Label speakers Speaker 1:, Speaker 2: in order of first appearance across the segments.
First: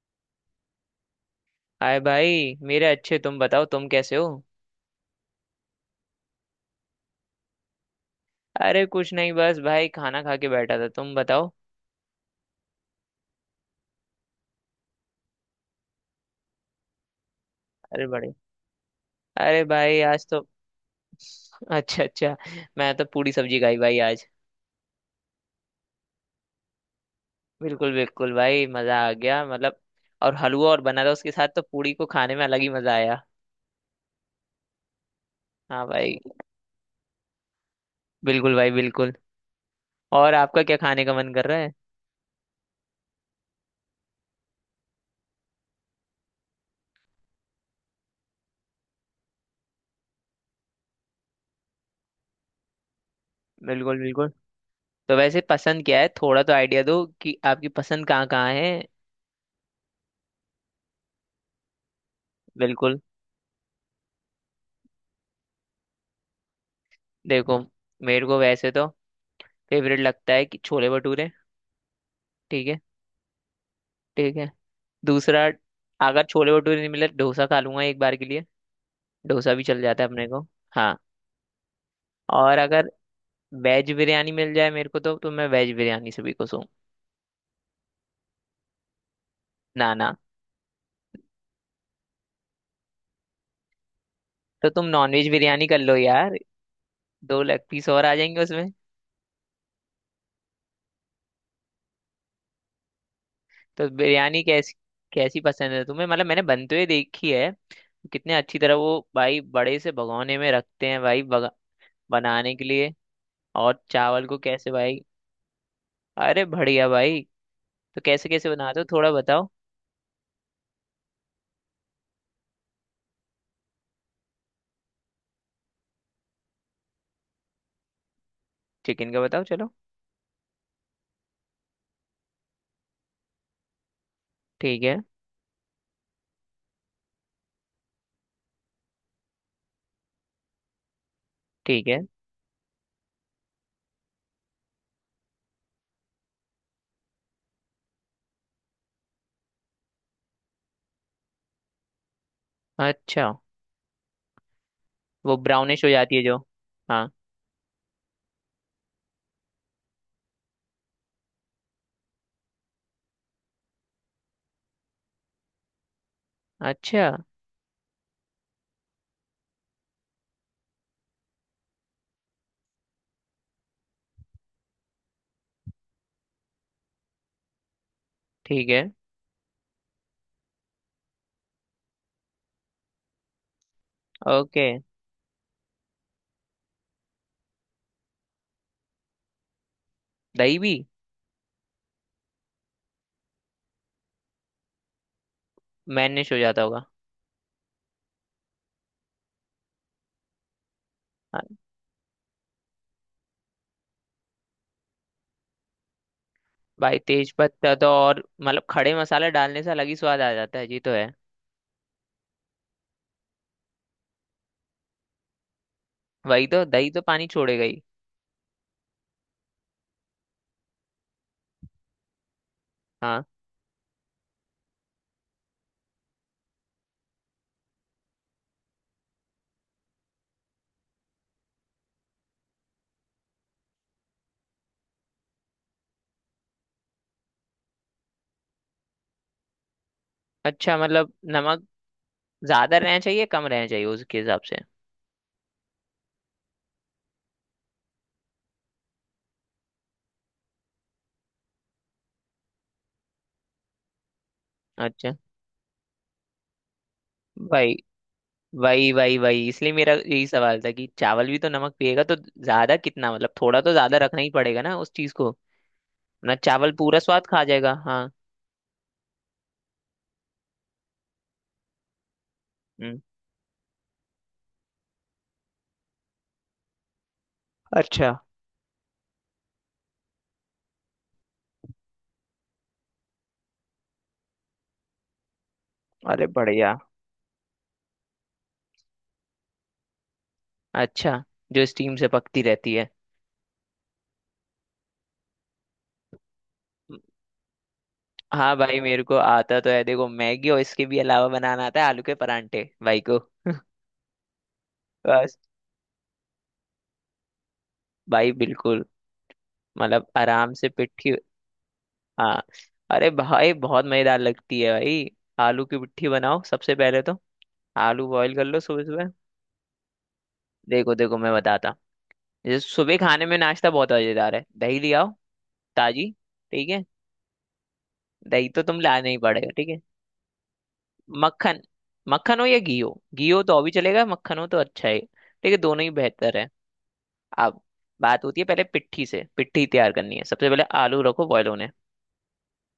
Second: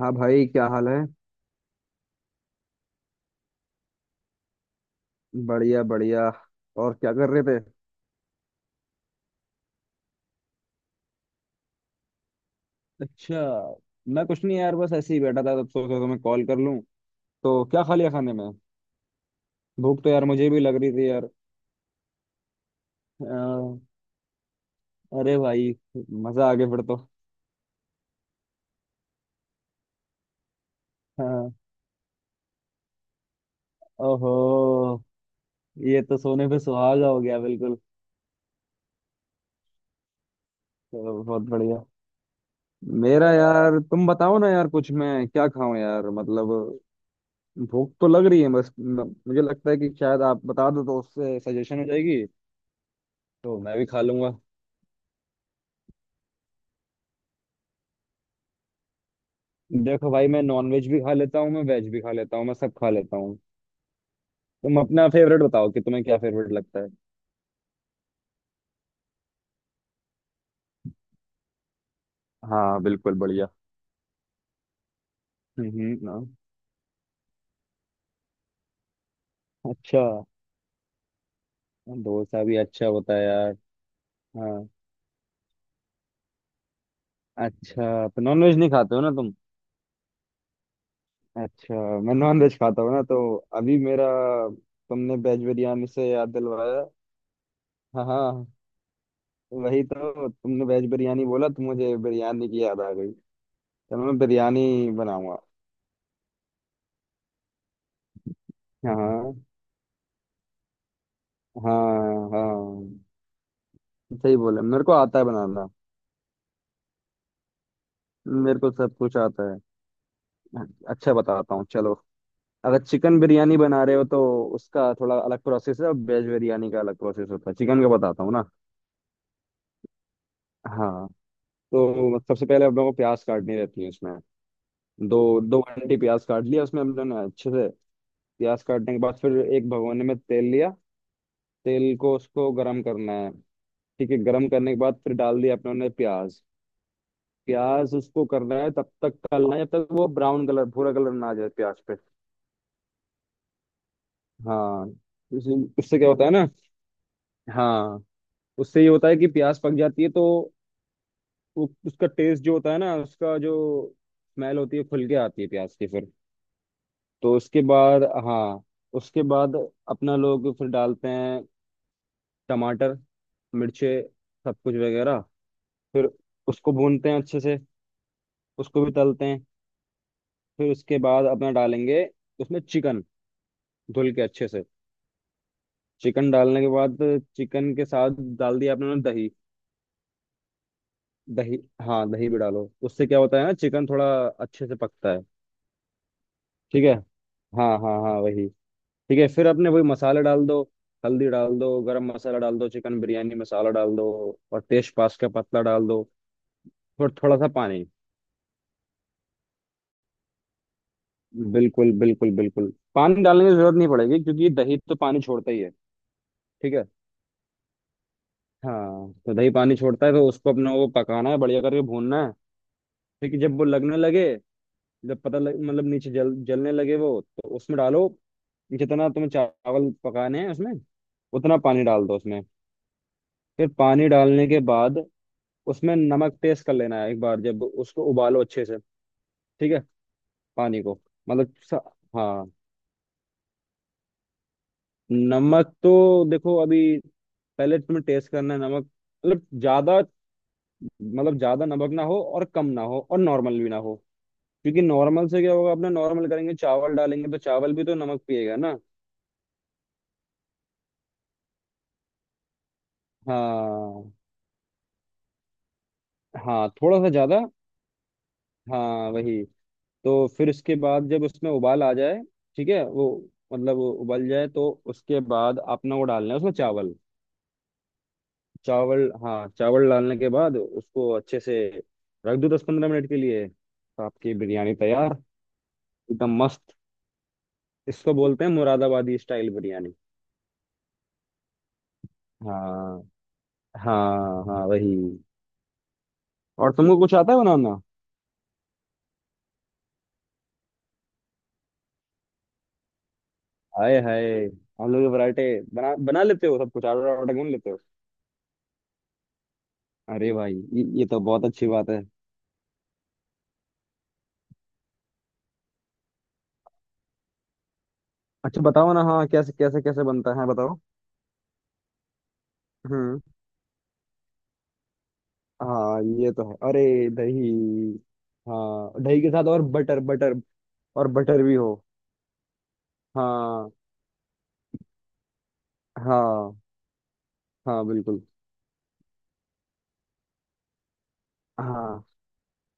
Speaker 1: हाँ भाई, क्या हाल है।
Speaker 2: हाय भाई मेरे अच्छे, तुम बताओ, तुम कैसे हो।
Speaker 1: बढ़िया बढ़िया। और क्या कर रहे थे।
Speaker 2: अरे कुछ नहीं, बस भाई खाना खा के बैठा था, तुम बताओ।
Speaker 1: अच्छा। मैं कुछ नहीं यार, बस ऐसे ही बैठा था, तब सोचा तो मैं कॉल कर लूं। तो क्या खा
Speaker 2: अरे
Speaker 1: लिया खाने
Speaker 2: बड़े,
Speaker 1: में।
Speaker 2: अरे भाई
Speaker 1: भूख तो यार
Speaker 2: आज तो
Speaker 1: मुझे भी लग रही थी यार।
Speaker 2: अच्छा अच्छा। मैं तो पूरी सब्जी खाई
Speaker 1: अ,
Speaker 2: भाई आज।
Speaker 1: अरे भाई, मजा आ गया फिर तो।
Speaker 2: बिल्कुल बिल्कुल भाई, मजा आ गया, मतलब और हलवा और बना था उसके साथ,
Speaker 1: हाँ।
Speaker 2: तो पूरी को खाने में अलग ही मजा आया।
Speaker 1: ओहो,
Speaker 2: हाँ
Speaker 1: ये
Speaker 2: भाई,
Speaker 1: तो सोने पे सुहागा हो गया बिल्कुल।
Speaker 2: बिल्कुल भाई, बिल्कुल। और आपका क्या खाने का
Speaker 1: तो
Speaker 2: मन
Speaker 1: बहुत
Speaker 2: कर रहा है।
Speaker 1: बढ़िया। मेरा यार तुम बताओ ना यार, कुछ मैं क्या खाऊं यार, मतलब भूख तो लग रही है बस। मुझे लगता है कि शायद आप बता दो तो उससे सजेशन हो जाएगी, तो मैं भी
Speaker 2: बिल्कुल
Speaker 1: खा
Speaker 2: बिल्कुल।
Speaker 1: लूंगा।
Speaker 2: तो वैसे पसंद क्या है, थोड़ा तो आइडिया दो कि आपकी पसंद कहाँ कहाँ है।
Speaker 1: देखो भाई, मैं नॉन वेज भी खा लेता हूँ, मैं वेज भी खा लेता हूँ, मैं सब खा
Speaker 2: बिल्कुल।
Speaker 1: लेता हूँ। तुम अपना फेवरेट बताओ कि तुम्हें क्या फेवरेट लगता है।
Speaker 2: देखो, मेरे को वैसे तो फेवरेट लगता है कि छोले भटूरे। ठीक
Speaker 1: हाँ
Speaker 2: है,
Speaker 1: बिल्कुल बढ़िया।
Speaker 2: ठीक है। दूसरा, अगर
Speaker 1: हाँ।
Speaker 2: छोले भटूरे नहीं मिले, डोसा खा लूंगा एक बार के लिए। डोसा भी चल जाता
Speaker 1: अच्छा।
Speaker 2: है अपने को। हाँ।
Speaker 1: डोसा भी
Speaker 2: और
Speaker 1: अच्छा
Speaker 2: अगर
Speaker 1: होता है यार।
Speaker 2: वेज बिरयानी मिल जाए
Speaker 1: हाँ।
Speaker 2: मेरे को, तो मैं वेज बिरयानी से भी खुश हूँ।
Speaker 1: अच्छा, तो नॉन वेज नहीं खाते हो ना तुम।
Speaker 2: ना ना।
Speaker 1: अच्छा। मैं नॉन वेज खाता हूँ ना तो अभी मेरा,
Speaker 2: तो तुम नॉन
Speaker 1: तुमने
Speaker 2: वेज
Speaker 1: वेज
Speaker 2: बिरयानी कर
Speaker 1: बिरयानी
Speaker 2: लो
Speaker 1: से याद
Speaker 2: यार,
Speaker 1: दिलवाया।
Speaker 2: दो लेग पीस और
Speaker 1: हाँ
Speaker 2: आ जाएंगे
Speaker 1: हाँ,
Speaker 2: उसमें।
Speaker 1: वही तो तुमने वेज बिरयानी बोला तो मुझे बिरयानी की याद आ गई।
Speaker 2: तो
Speaker 1: चलो मैं
Speaker 2: बिरयानी
Speaker 1: बिरयानी
Speaker 2: कैसी,
Speaker 1: बनाऊंगा।
Speaker 2: कैसी पसंद है तुम्हें, मतलब मैंने बनते हुए देखी है। कितने अच्छी तरह वो भाई
Speaker 1: हाँ
Speaker 2: बड़े से भगोने में रखते हैं भाई बगा-
Speaker 1: हाँ
Speaker 2: बनाने के लिए।
Speaker 1: हाँ,
Speaker 2: और चावल
Speaker 1: सही
Speaker 2: को
Speaker 1: बोले,
Speaker 2: कैसे
Speaker 1: मेरे को
Speaker 2: भाई।
Speaker 1: आता है बनाना।
Speaker 2: अरे बढ़िया भाई। तो कैसे कैसे
Speaker 1: मेरे को
Speaker 2: बनाते हो,
Speaker 1: सब
Speaker 2: थोड़ा
Speaker 1: कुछ
Speaker 2: बताओ।
Speaker 1: आता है। अच्छा बताता हूँ चलो। अगर चिकन बिरयानी बना रहे हो तो उसका थोड़ा अलग प्रोसेस है, और वेज बिरयानी का अलग प्रोसेस होता है। चिकन का बताता हूँ ना।
Speaker 2: चिकन का बताओ चलो।
Speaker 1: हाँ। तो सबसे पहले हम लोगों को प्याज काटनी रहती है उसमें।
Speaker 2: ठीक है,
Speaker 1: दो दो घंटे प्याज काट लिया उसमें हम लोग ने अच्छे से। प्याज काटने के बाद फिर एक भगोने में तेल लिया।
Speaker 2: ठीक
Speaker 1: तेल
Speaker 2: है।
Speaker 1: को, उसको गर्म करना है। ठीक है, गर्म करने के बाद फिर डाल दिया अपने ने प्याज। प्याज उसको करना है, तब तक तलना है जब तक वो ब्राउन कलर, भूरा कलर ना आ जाए प्याज पे।
Speaker 2: अच्छा,
Speaker 1: हाँ।
Speaker 2: वो ब्राउनिश हो
Speaker 1: उससे क्या
Speaker 2: जाती है
Speaker 1: होता है
Speaker 2: जो।
Speaker 1: ना।
Speaker 2: हाँ।
Speaker 1: हाँ। उससे ये होता है कि प्यास पक जाती है तो उसका टेस्ट जो होता है ना, उसका जो स्मेल होती है, खुल के आती है प्याज की फिर।
Speaker 2: अच्छा।
Speaker 1: तो उसके बाद, हाँ, उसके बाद अपना लोग फिर डालते हैं टमाटर, मिर्चे, सब कुछ वगैरह। फिर उसको भूनते हैं अच्छे से,
Speaker 2: ठीक है।
Speaker 1: उसको भी तलते हैं। फिर उसके बाद अपना डालेंगे उसमें चिकन, धुल के अच्छे से।
Speaker 2: ओके।
Speaker 1: चिकन डालने के बाद, चिकन के साथ डाल दिया अपने दही।
Speaker 2: दही भी?
Speaker 1: दही। हाँ दही भी डालो, उससे क्या होता है ना, चिकन थोड़ा अच्छे से पकता है।
Speaker 2: मैनिश हो जाता होगा।
Speaker 1: ठीक है, हाँ हाँ हाँ, वही। ठीक है, फिर अपने वही मसाले डाल दो, हल्दी
Speaker 2: हाँ।
Speaker 1: डाल दो, गरम मसाला डाल दो, चिकन बिरयानी मसाला डाल दो, और तेज पास का पत्ता डाल दो।
Speaker 2: भाई
Speaker 1: और
Speaker 2: तेज
Speaker 1: थोड़ा सा
Speaker 2: पत्ता
Speaker 1: पानी,
Speaker 2: तो, और मतलब खड़े मसाला डालने से अलग ही स्वाद आ जाता है जी तो है।
Speaker 1: बिल्कुल बिल्कुल बिल्कुल, पानी डालने की जरूरत नहीं पड़ेगी क्योंकि दही तो पानी छोड़ता ही है।
Speaker 2: वही तो,
Speaker 1: ठीक है,
Speaker 2: दही तो पानी छोड़ेगा ही।
Speaker 1: हाँ, तो दही पानी छोड़ता है तो उसको अपने को पकाना है, बढ़िया करके भूनना है।
Speaker 2: हाँ।
Speaker 1: ठीक है, जब वो लगने लगे, जब पता लग, मतलब नीचे जल, जलने लगे वो, तो उसमें डालो। जितना तुम्हें चावल पकाने हैं, उसमें उतना पानी डाल दो उसमें। फिर पानी डालने के बाद उसमें नमक टेस्ट कर लेना है एक बार, जब उसको उबालो अच्छे से। ठीक है,
Speaker 2: अच्छा
Speaker 1: पानी को,
Speaker 2: मतलब
Speaker 1: मतलब
Speaker 2: नमक
Speaker 1: हाँ।
Speaker 2: ज्यादा रहना चाहिए, कम रहना चाहिए, उसके हिसाब से।
Speaker 1: नमक तो देखो अभी, पहले तुम्हें टेस्ट करना है नमक। मतलब ज्यादा, मतलब ज्यादा नमक ना हो और कम ना हो और नॉर्मल भी ना हो। क्योंकि
Speaker 2: अच्छा।
Speaker 1: नॉर्मल से क्या होगा, अपने नॉर्मल करेंगे, चावल डालेंगे तो चावल
Speaker 2: भाई
Speaker 1: भी तो नमक पिएगा ना।
Speaker 2: वही वही वही इसलिए मेरा यही सवाल था कि चावल भी तो नमक पिएगा। तो ज्यादा कितना, मतलब थोड़ा तो ज्यादा
Speaker 1: हाँ
Speaker 2: रखना ही पड़ेगा ना उस चीज को, वरना
Speaker 1: हाँ,
Speaker 2: चावल पूरा
Speaker 1: थोड़ा सा
Speaker 2: स्वाद
Speaker 1: ज्यादा,
Speaker 2: खा जाएगा। हाँ।
Speaker 1: हाँ वही। तो फिर उसके बाद जब उसमें उबाल आ जाए, ठीक है
Speaker 2: हम्म।
Speaker 1: वो, मतलब वो उबल जाए, तो उसके बाद आपने वो डालना है उसमें चावल।
Speaker 2: अच्छा।
Speaker 1: चावल, हाँ चावल डालने के बाद उसको अच्छे से रख दो 10-15 मिनट के लिए, तो आपकी बिरयानी तैयार।
Speaker 2: अरे
Speaker 1: एकदम मस्त।
Speaker 2: बढ़िया।
Speaker 1: इसको बोलते हैं मुरादाबादी स्टाइल बिरयानी।
Speaker 2: अच्छा, जो स्टीम से पकती रहती है।
Speaker 1: हाँ हाँ हाँ, वही। और तुमको कुछ आता है बनाना।
Speaker 2: हाँ भाई, मेरे को आता तो है, देखो मैगी, और इसके भी अलावा बनाना आता है आलू के परांठे भाई को।
Speaker 1: हाय हाय, हम लोग
Speaker 2: बस
Speaker 1: वैरायटी बना, बना लेते हो सब कुछ, ऑर्डर ऑर्डर क्यों नहीं लेते हो।
Speaker 2: भाई, बिल्कुल। मतलब
Speaker 1: अरे
Speaker 2: आराम
Speaker 1: भाई,
Speaker 2: से
Speaker 1: ये
Speaker 2: पिट्ठी।
Speaker 1: तो बहुत अच्छी बात है।
Speaker 2: हाँ। अरे भाई बहुत मजेदार लगती है भाई। आलू की पिट्ठी बनाओ सबसे पहले तो। आलू बॉईल कर लो
Speaker 1: अच्छा
Speaker 2: सुबह
Speaker 1: बताओ ना,
Speaker 2: सुबह।
Speaker 1: हाँ, कैसे कैसे कैसे बनता है बताओ।
Speaker 2: देखो देखो मैं बताता, जैसे सुबह
Speaker 1: हम्म।
Speaker 2: खाने में नाश्ता बहुत मजेदार है, दही ले आओ
Speaker 1: हाँ
Speaker 2: ताजी।
Speaker 1: ये तो है।
Speaker 2: ठीक
Speaker 1: अरे,
Speaker 2: है।
Speaker 1: दही।
Speaker 2: दही तो तुम
Speaker 1: हाँ
Speaker 2: लाना ही
Speaker 1: दही के साथ,
Speaker 2: पड़ेगा,
Speaker 1: और
Speaker 2: ठीक है।
Speaker 1: बटर, बटर, और बटर भी
Speaker 2: मक्खन।
Speaker 1: हो।
Speaker 2: मक्खन हो या घी हो, घी हो तो और
Speaker 1: हाँ
Speaker 2: भी चलेगा, मक्खन हो तो अच्छा है, ठीक है, दोनों ही बेहतर है।
Speaker 1: हाँ
Speaker 2: अब
Speaker 1: हाँ,
Speaker 2: बात
Speaker 1: बिल्कुल।
Speaker 2: होती है, पहले पिट्ठी से पिट्ठी तैयार करनी है। सबसे पहले आलू रखो बॉयल होने।
Speaker 1: हाँ।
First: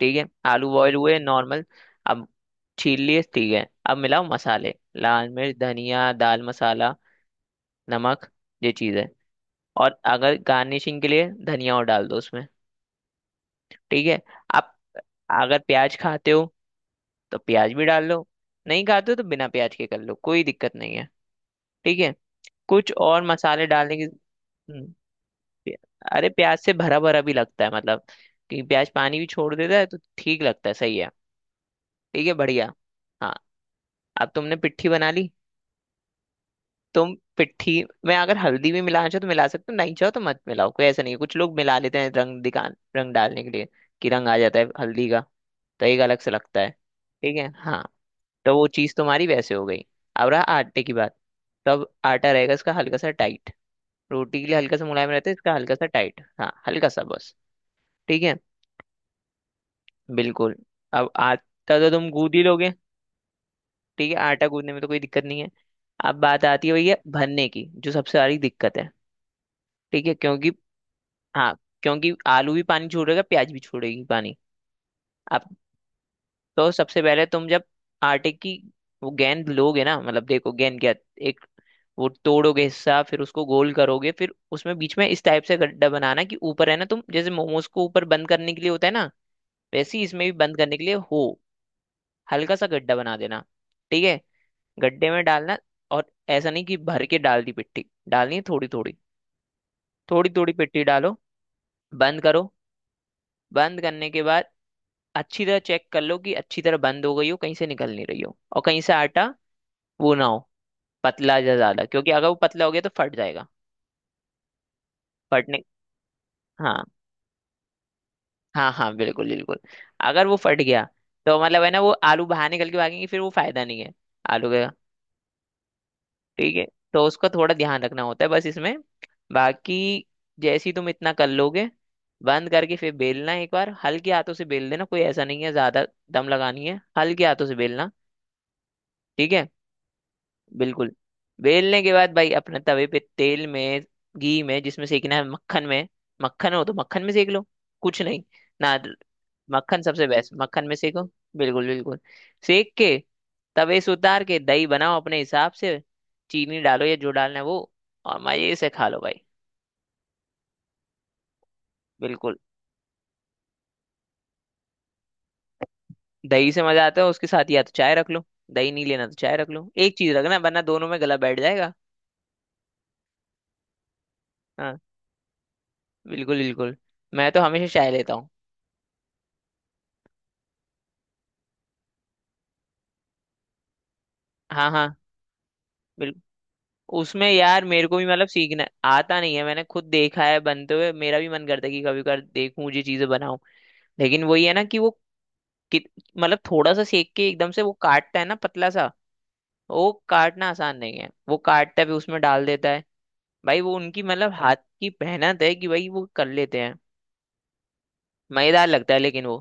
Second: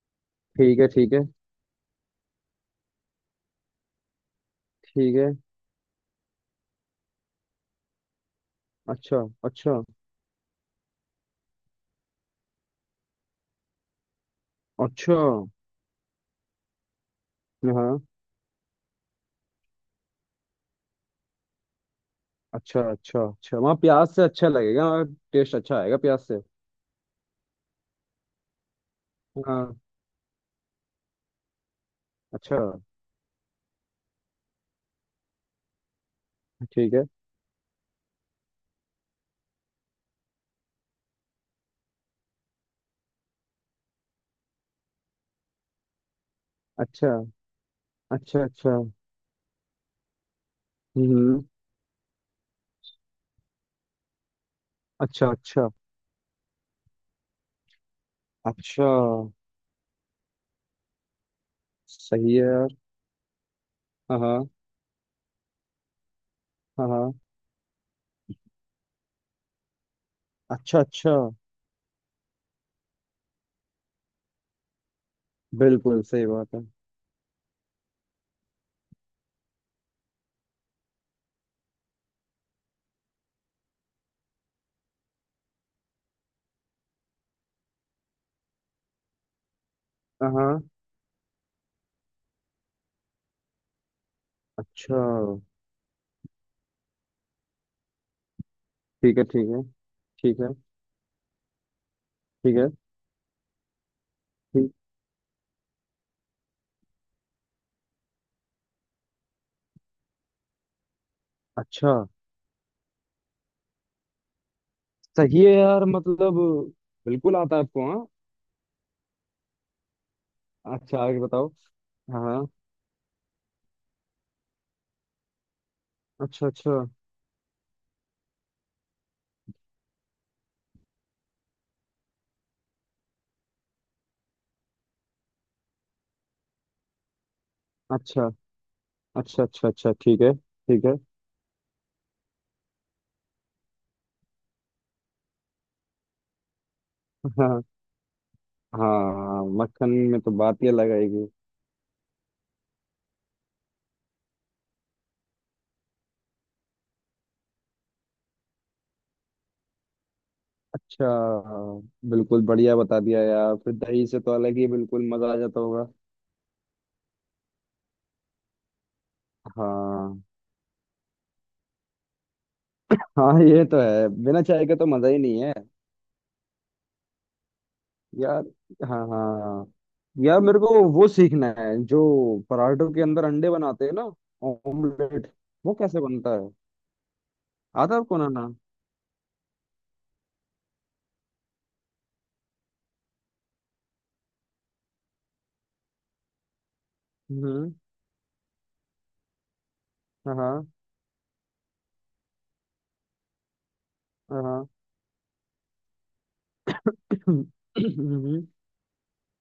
Speaker 2: ठीक है। आलू
Speaker 1: ठीक है
Speaker 2: बॉयल
Speaker 1: ठीक
Speaker 2: हुए
Speaker 1: है
Speaker 2: नॉर्मल। अब छील लिए। ठीक है, अब मिलाओ मसाले,
Speaker 1: ठीक
Speaker 2: लाल
Speaker 1: है।
Speaker 2: मिर्च, धनिया, दाल मसाला, नमक, ये चीज़ है।
Speaker 1: अच्छा अच्छा
Speaker 2: और अगर गार्निशिंग के लिए धनिया और डाल दो उसमें। ठीक है। आप
Speaker 1: अच्छा।
Speaker 2: अगर प्याज खाते हो तो प्याज भी डाल
Speaker 1: हाँ।
Speaker 2: लो, नहीं खाते हो तो बिना प्याज के कर लो, कोई दिक्कत नहीं है। ठीक है।
Speaker 1: अच्छा
Speaker 2: कुछ
Speaker 1: अच्छा
Speaker 2: और
Speaker 1: अच्छा,
Speaker 2: मसाले
Speaker 1: वहाँ
Speaker 2: डालने की,
Speaker 1: प्याज से अच्छा लगेगा।
Speaker 2: हम्म।
Speaker 1: टेस्ट अच्छा
Speaker 2: प्या-
Speaker 1: आएगा प्याज
Speaker 2: अरे
Speaker 1: से।
Speaker 2: प्याज से भरा भरा भी लगता है, मतलब कि प्याज पानी भी छोड़
Speaker 1: हाँ।
Speaker 2: देता है तो ठीक लगता है, सही है। ठीक है,
Speaker 1: अच्छा।
Speaker 2: बढ़िया। हाँ। अब तुमने पिट्ठी बना ली।
Speaker 1: ठीक है।
Speaker 2: तुम पिट्ठी में अगर हल्दी भी मिलाना चाहो तो मिला सकते हो, नहीं चाहो तो मत मिलाओ, कोई ऐसा नहीं है, कुछ लोग मिला लेते हैं रंग दिखा, रंग डालने के लिए, कि रंग आ जाता है हल्दी का, तो एक अलग से लगता है।
Speaker 1: अच्छा
Speaker 2: ठीक है हाँ।
Speaker 1: अच्छा
Speaker 2: तो वो
Speaker 1: अच्छा।
Speaker 2: चीज़ तुम्हारी वैसे हो गई। अब रहा आटे की बात।
Speaker 1: हम्म।
Speaker 2: तब आटा रहेगा इसका हल्का सा टाइट, रोटी के लिए हल्का सा मुलायम रहता
Speaker 1: अच्छा
Speaker 2: है, इसका
Speaker 1: अच्छा
Speaker 2: हल्का सा टाइट, हाँ हल्का सा बस। ठीक है,
Speaker 1: अच्छा।
Speaker 2: बिल्कुल। अब आटा तो तुम
Speaker 1: सही
Speaker 2: गूंद
Speaker 1: है
Speaker 2: ही
Speaker 1: यार।
Speaker 2: लोगे। ठीक है,
Speaker 1: हाँ
Speaker 2: आटा
Speaker 1: हाँ
Speaker 2: गूंदने में तो कोई दिक्कत नहीं है। अब बात आती है
Speaker 1: हाँ।
Speaker 2: भैया
Speaker 1: हाँ।
Speaker 2: भरने की, जो सबसे बड़ी दिक्कत है। ठीक है, क्योंकि,
Speaker 1: अच्छा अच्छा।
Speaker 2: हाँ, क्योंकि आलू भी पानी छोड़ेगा, प्याज भी छोड़ेगी पानी। अब
Speaker 1: बिल्कुल सही बात है।
Speaker 2: तो सबसे पहले तुम जब आटे की वो गेंद लोगे ना, मतलब देखो गेंद क्या, एक वो तोड़ोगे हिस्सा, फिर उसको गोल करोगे, फिर उसमें बीच में इस टाइप से गड्ढा बनाना कि ऊपर है ना, तुम जैसे मोमोज को ऊपर बंद करने के लिए होता है ना, वैसे ही इसमें भी
Speaker 1: हाँ
Speaker 2: बंद
Speaker 1: हाँ।
Speaker 2: करने के लिए हो, हल्का सा गड्ढा बना देना। ठीक है।
Speaker 1: अच्छा।
Speaker 2: गड्ढे में डालना, और ऐसा नहीं कि भर के डाल दी, पिट्टी डालनी है थोड़ी थोड़ी।
Speaker 1: ठीक है ठीक है
Speaker 2: थोड़ी
Speaker 1: ठीक है
Speaker 2: थोड़ी पिट्टी डालो, बंद करो।
Speaker 1: ठीक है।
Speaker 2: बंद करने के बाद
Speaker 1: ठीक।
Speaker 2: अच्छी तरह चेक कर लो कि अच्छी तरह बंद हो गई हो, कहीं से निकल नहीं रही हो, और कहीं से आटा वो ना हो पतला जा ज्यादा,
Speaker 1: अच्छा।
Speaker 2: क्योंकि अगर वो पतला हो गया तो फट जाएगा।
Speaker 1: सही है
Speaker 2: फटने,
Speaker 1: यार, मतलब
Speaker 2: हाँ
Speaker 1: बिल्कुल आता है आपको हाँ।
Speaker 2: हाँ हाँ, बिल्कुल बिल्कुल। अगर वो फट गया
Speaker 1: अच्छा, आगे
Speaker 2: तो
Speaker 1: बताओ।
Speaker 2: मतलब है ना वो
Speaker 1: हाँ
Speaker 2: आलू
Speaker 1: हाँ।
Speaker 2: बाहर निकल के भागेंगे, फिर वो फायदा नहीं है आलू का।
Speaker 1: अच्छा
Speaker 2: ठीक है।
Speaker 1: अच्छा
Speaker 2: तो उसका थोड़ा ध्यान रखना होता है बस इसमें, बाकी जैसी तुम इतना कर लोगे, बंद करके फिर बेलना, एक बार हल्के हाथों से बेल देना, कोई ऐसा नहीं है ज्यादा दम लगानी है, हल्के हाथों से बेलना।
Speaker 1: अच्छा
Speaker 2: ठीक
Speaker 1: अच्छा
Speaker 2: है,
Speaker 1: अच्छा अच्छा। ठीक है ठीक
Speaker 2: बिल्कुल।
Speaker 1: है।
Speaker 2: बेलने के बाद भाई अपने तवे पे तेल में, घी में, जिसमें सेकना है, मक्खन में, मक्खन हो तो मक्खन में सेक लो,
Speaker 1: हाँ,
Speaker 2: कुछ नहीं ना,
Speaker 1: हाँ
Speaker 2: मक्खन
Speaker 1: मक्खन
Speaker 2: सबसे
Speaker 1: में तो
Speaker 2: बेस्ट,
Speaker 1: बात
Speaker 2: मक्खन
Speaker 1: ही
Speaker 2: में
Speaker 1: अलग
Speaker 2: सेको।
Speaker 1: आएगी।
Speaker 2: बिल्कुल बिल्कुल। सेक के तवे से उतार के दही बनाओ अपने हिसाब से, चीनी डालो या जो डालना है वो, और मजे से खा लो भाई।
Speaker 1: अच्छा।
Speaker 2: बिल्कुल।
Speaker 1: बिल्कुल बढ़िया बता दिया यार, फिर दही से तो अलग ही बिल्कुल मजा आ जाता होगा।
Speaker 2: दही से मजा आता है उसके साथ, या तो चाय रख लो, दही नहीं लेना तो चाय रख लो, एक चीज
Speaker 1: हाँ।
Speaker 2: रखना, वरना दोनों में गला बैठ जाएगा।
Speaker 1: हाँ ये तो है, बिना चाय के
Speaker 2: हाँ,
Speaker 1: तो मजा ही नहीं है।
Speaker 2: बिल्कुल बिल्कुल। मैं तो हमेशा चाय लेता हूँ।
Speaker 1: यार, हाँ हाँ हाँ। यार मेरे को वो सीखना है, जो पराठों के अंदर अंडे बनाते हैं ना,
Speaker 2: हाँ हाँ
Speaker 1: ऑमलेट, वो कैसे
Speaker 2: बिल्कुल।
Speaker 1: बनता है।
Speaker 2: उसमें यार मेरे
Speaker 1: आता
Speaker 2: को
Speaker 1: है
Speaker 2: भी
Speaker 1: आपको
Speaker 2: मतलब
Speaker 1: बनाना।
Speaker 2: सीखना आता नहीं है, मैंने खुद देखा है बनते हुए, मेरा भी मन करता है कि कभी कभार देखूं, ये चीजें बनाऊं, लेकिन वही है ना कि वो कित- मतलब थोड़ा सा सेक के एकदम से वो
Speaker 1: हम्म।
Speaker 2: काटता है ना पतला सा। वो
Speaker 1: हाँ
Speaker 2: काटना
Speaker 1: हाँ।
Speaker 2: आसान नहीं है, वो काटता है फिर उसमें डाल देता है। भाई वो उनकी मतलब हाथ
Speaker 1: हाँ।
Speaker 2: की मेहनत है कि भाई वो कर लेते हैं।
Speaker 1: हम्म,
Speaker 2: मजेदार लगता है लेकिन वो,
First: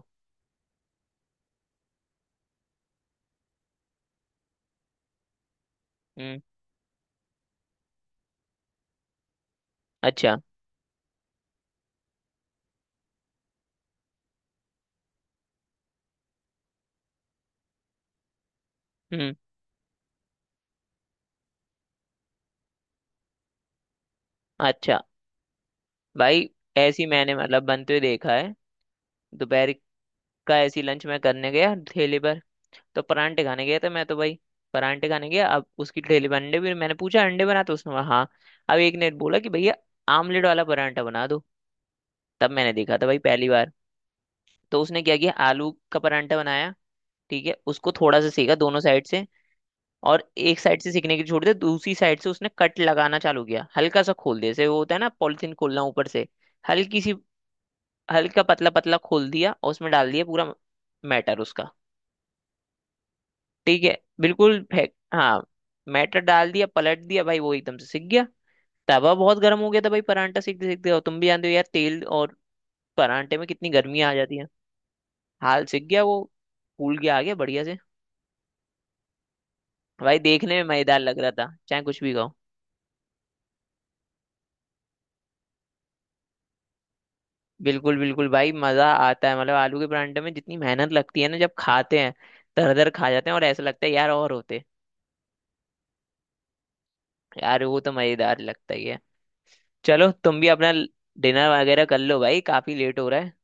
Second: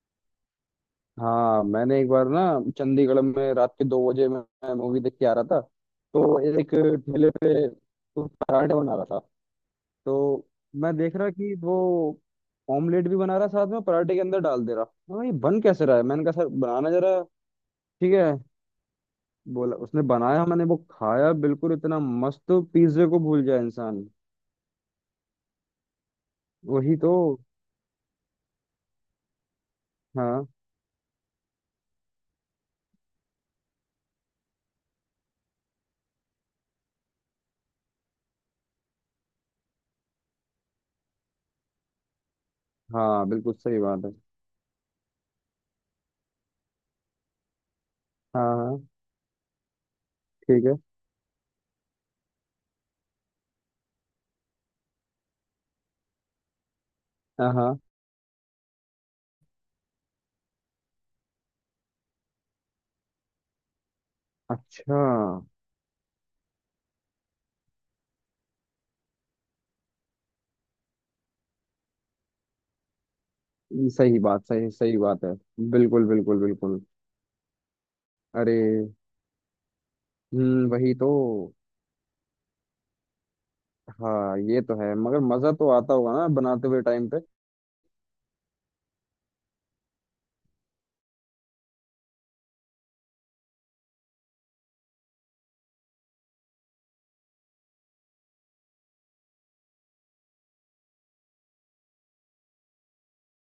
Speaker 1: हाँ मैंने एक बार ना, चंडीगढ़ में रात के 2 बजे मैं मूवी देख के आ रहा था, तो
Speaker 2: हम्म।
Speaker 1: एक ठेले पे वो पराठे बना रहा था।
Speaker 2: अच्छा।
Speaker 1: तो मैं देख रहा कि वो ऑमलेट भी बना रहा, साथ में पराठे के अंदर डाल दे रहा। मैं, ये बन कैसे रहा है, मैंने कहा सर बनाना जरा। ठीक है,
Speaker 2: हम्म।
Speaker 1: बोला उसने, बनाया, मैंने वो खाया, बिल्कुल इतना मस्त, पिज्जे को भूल जाए इंसान।
Speaker 2: अच्छा भाई,
Speaker 1: वही
Speaker 2: ऐसी
Speaker 1: तो।
Speaker 2: मैंने मतलब बनते हुए देखा है। दोपहर
Speaker 1: हाँ
Speaker 2: का ऐसी लंच मैं करने गया ठेले पर, तो परांठे खाने गया था मैं तो भाई, परांठे खाने गया, अब उसकी ठेली पर अंडे भी, मैंने पूछा अंडे बना, तो उसने बोला हाँ। अब एक ने बोला कि भैया आमलेट वाला परांठा बना दो, तब मैंने देखा था भाई
Speaker 1: हाँ,
Speaker 2: पहली
Speaker 1: बिल्कुल
Speaker 2: बार।
Speaker 1: सही बात है।
Speaker 2: तो उसने क्या किया, आलू का परांठा बनाया, ठीक है, उसको थोड़ा सा
Speaker 1: हाँ
Speaker 2: सेका दोनों
Speaker 1: हाँ।
Speaker 2: साइड से, और एक
Speaker 1: ठीक है।
Speaker 2: साइड से सेकने की छोड़ दिया, दूसरी साइड से उसने कट लगाना चालू किया, हल्का सा खोल दिया जैसे वो होता है ना पॉलिथीन खोलना ऊपर से, हल्की सी,
Speaker 1: हाँ हाँ।
Speaker 2: हल्का पतला पतला खोल दिया, और उसमें डाल दिया पूरा मैटर उसका। ठीक है बिल्कुल फेंक,
Speaker 1: अच्छा।
Speaker 2: हाँ, मैटर डाल दिया, पलट दिया भाई, वो एकदम से सिक गया। तवा बहुत गर्म हो गया था भाई परांठा सिकते सिकते, और तुम भी जानते हो यार तेल और परांठे में कितनी
Speaker 1: ये
Speaker 2: गर्मी आ
Speaker 1: सही
Speaker 2: जाती
Speaker 1: बात,
Speaker 2: है।
Speaker 1: सही सही बात है।
Speaker 2: हाल सिक गया
Speaker 1: बिल्कुल
Speaker 2: वो,
Speaker 1: बिल्कुल बिल्कुल।
Speaker 2: फूल गया, आ गया बढ़िया से।
Speaker 1: अरे।
Speaker 2: भाई देखने
Speaker 1: हम्म,
Speaker 2: में
Speaker 1: वही
Speaker 2: मजेदार
Speaker 1: तो।
Speaker 2: लग रहा था, चाहे कुछ भी खाओ।
Speaker 1: हाँ ये तो है, मगर मजा तो आता होगा ना बनाते हुए टाइम पे।
Speaker 2: बिल्कुल बिल्कुल भाई, मजा आता है। मतलब आलू के परांठे में जितनी मेहनत लगती है ना, जब खाते हैं दर दर खा जाते हैं, और ऐसा लगता है यार और होते, यार वो तो मजेदार लगता ही है। चलो तुम भी अपना डिनर वगैरह कर लो भाई, काफी लेट हो रहा है।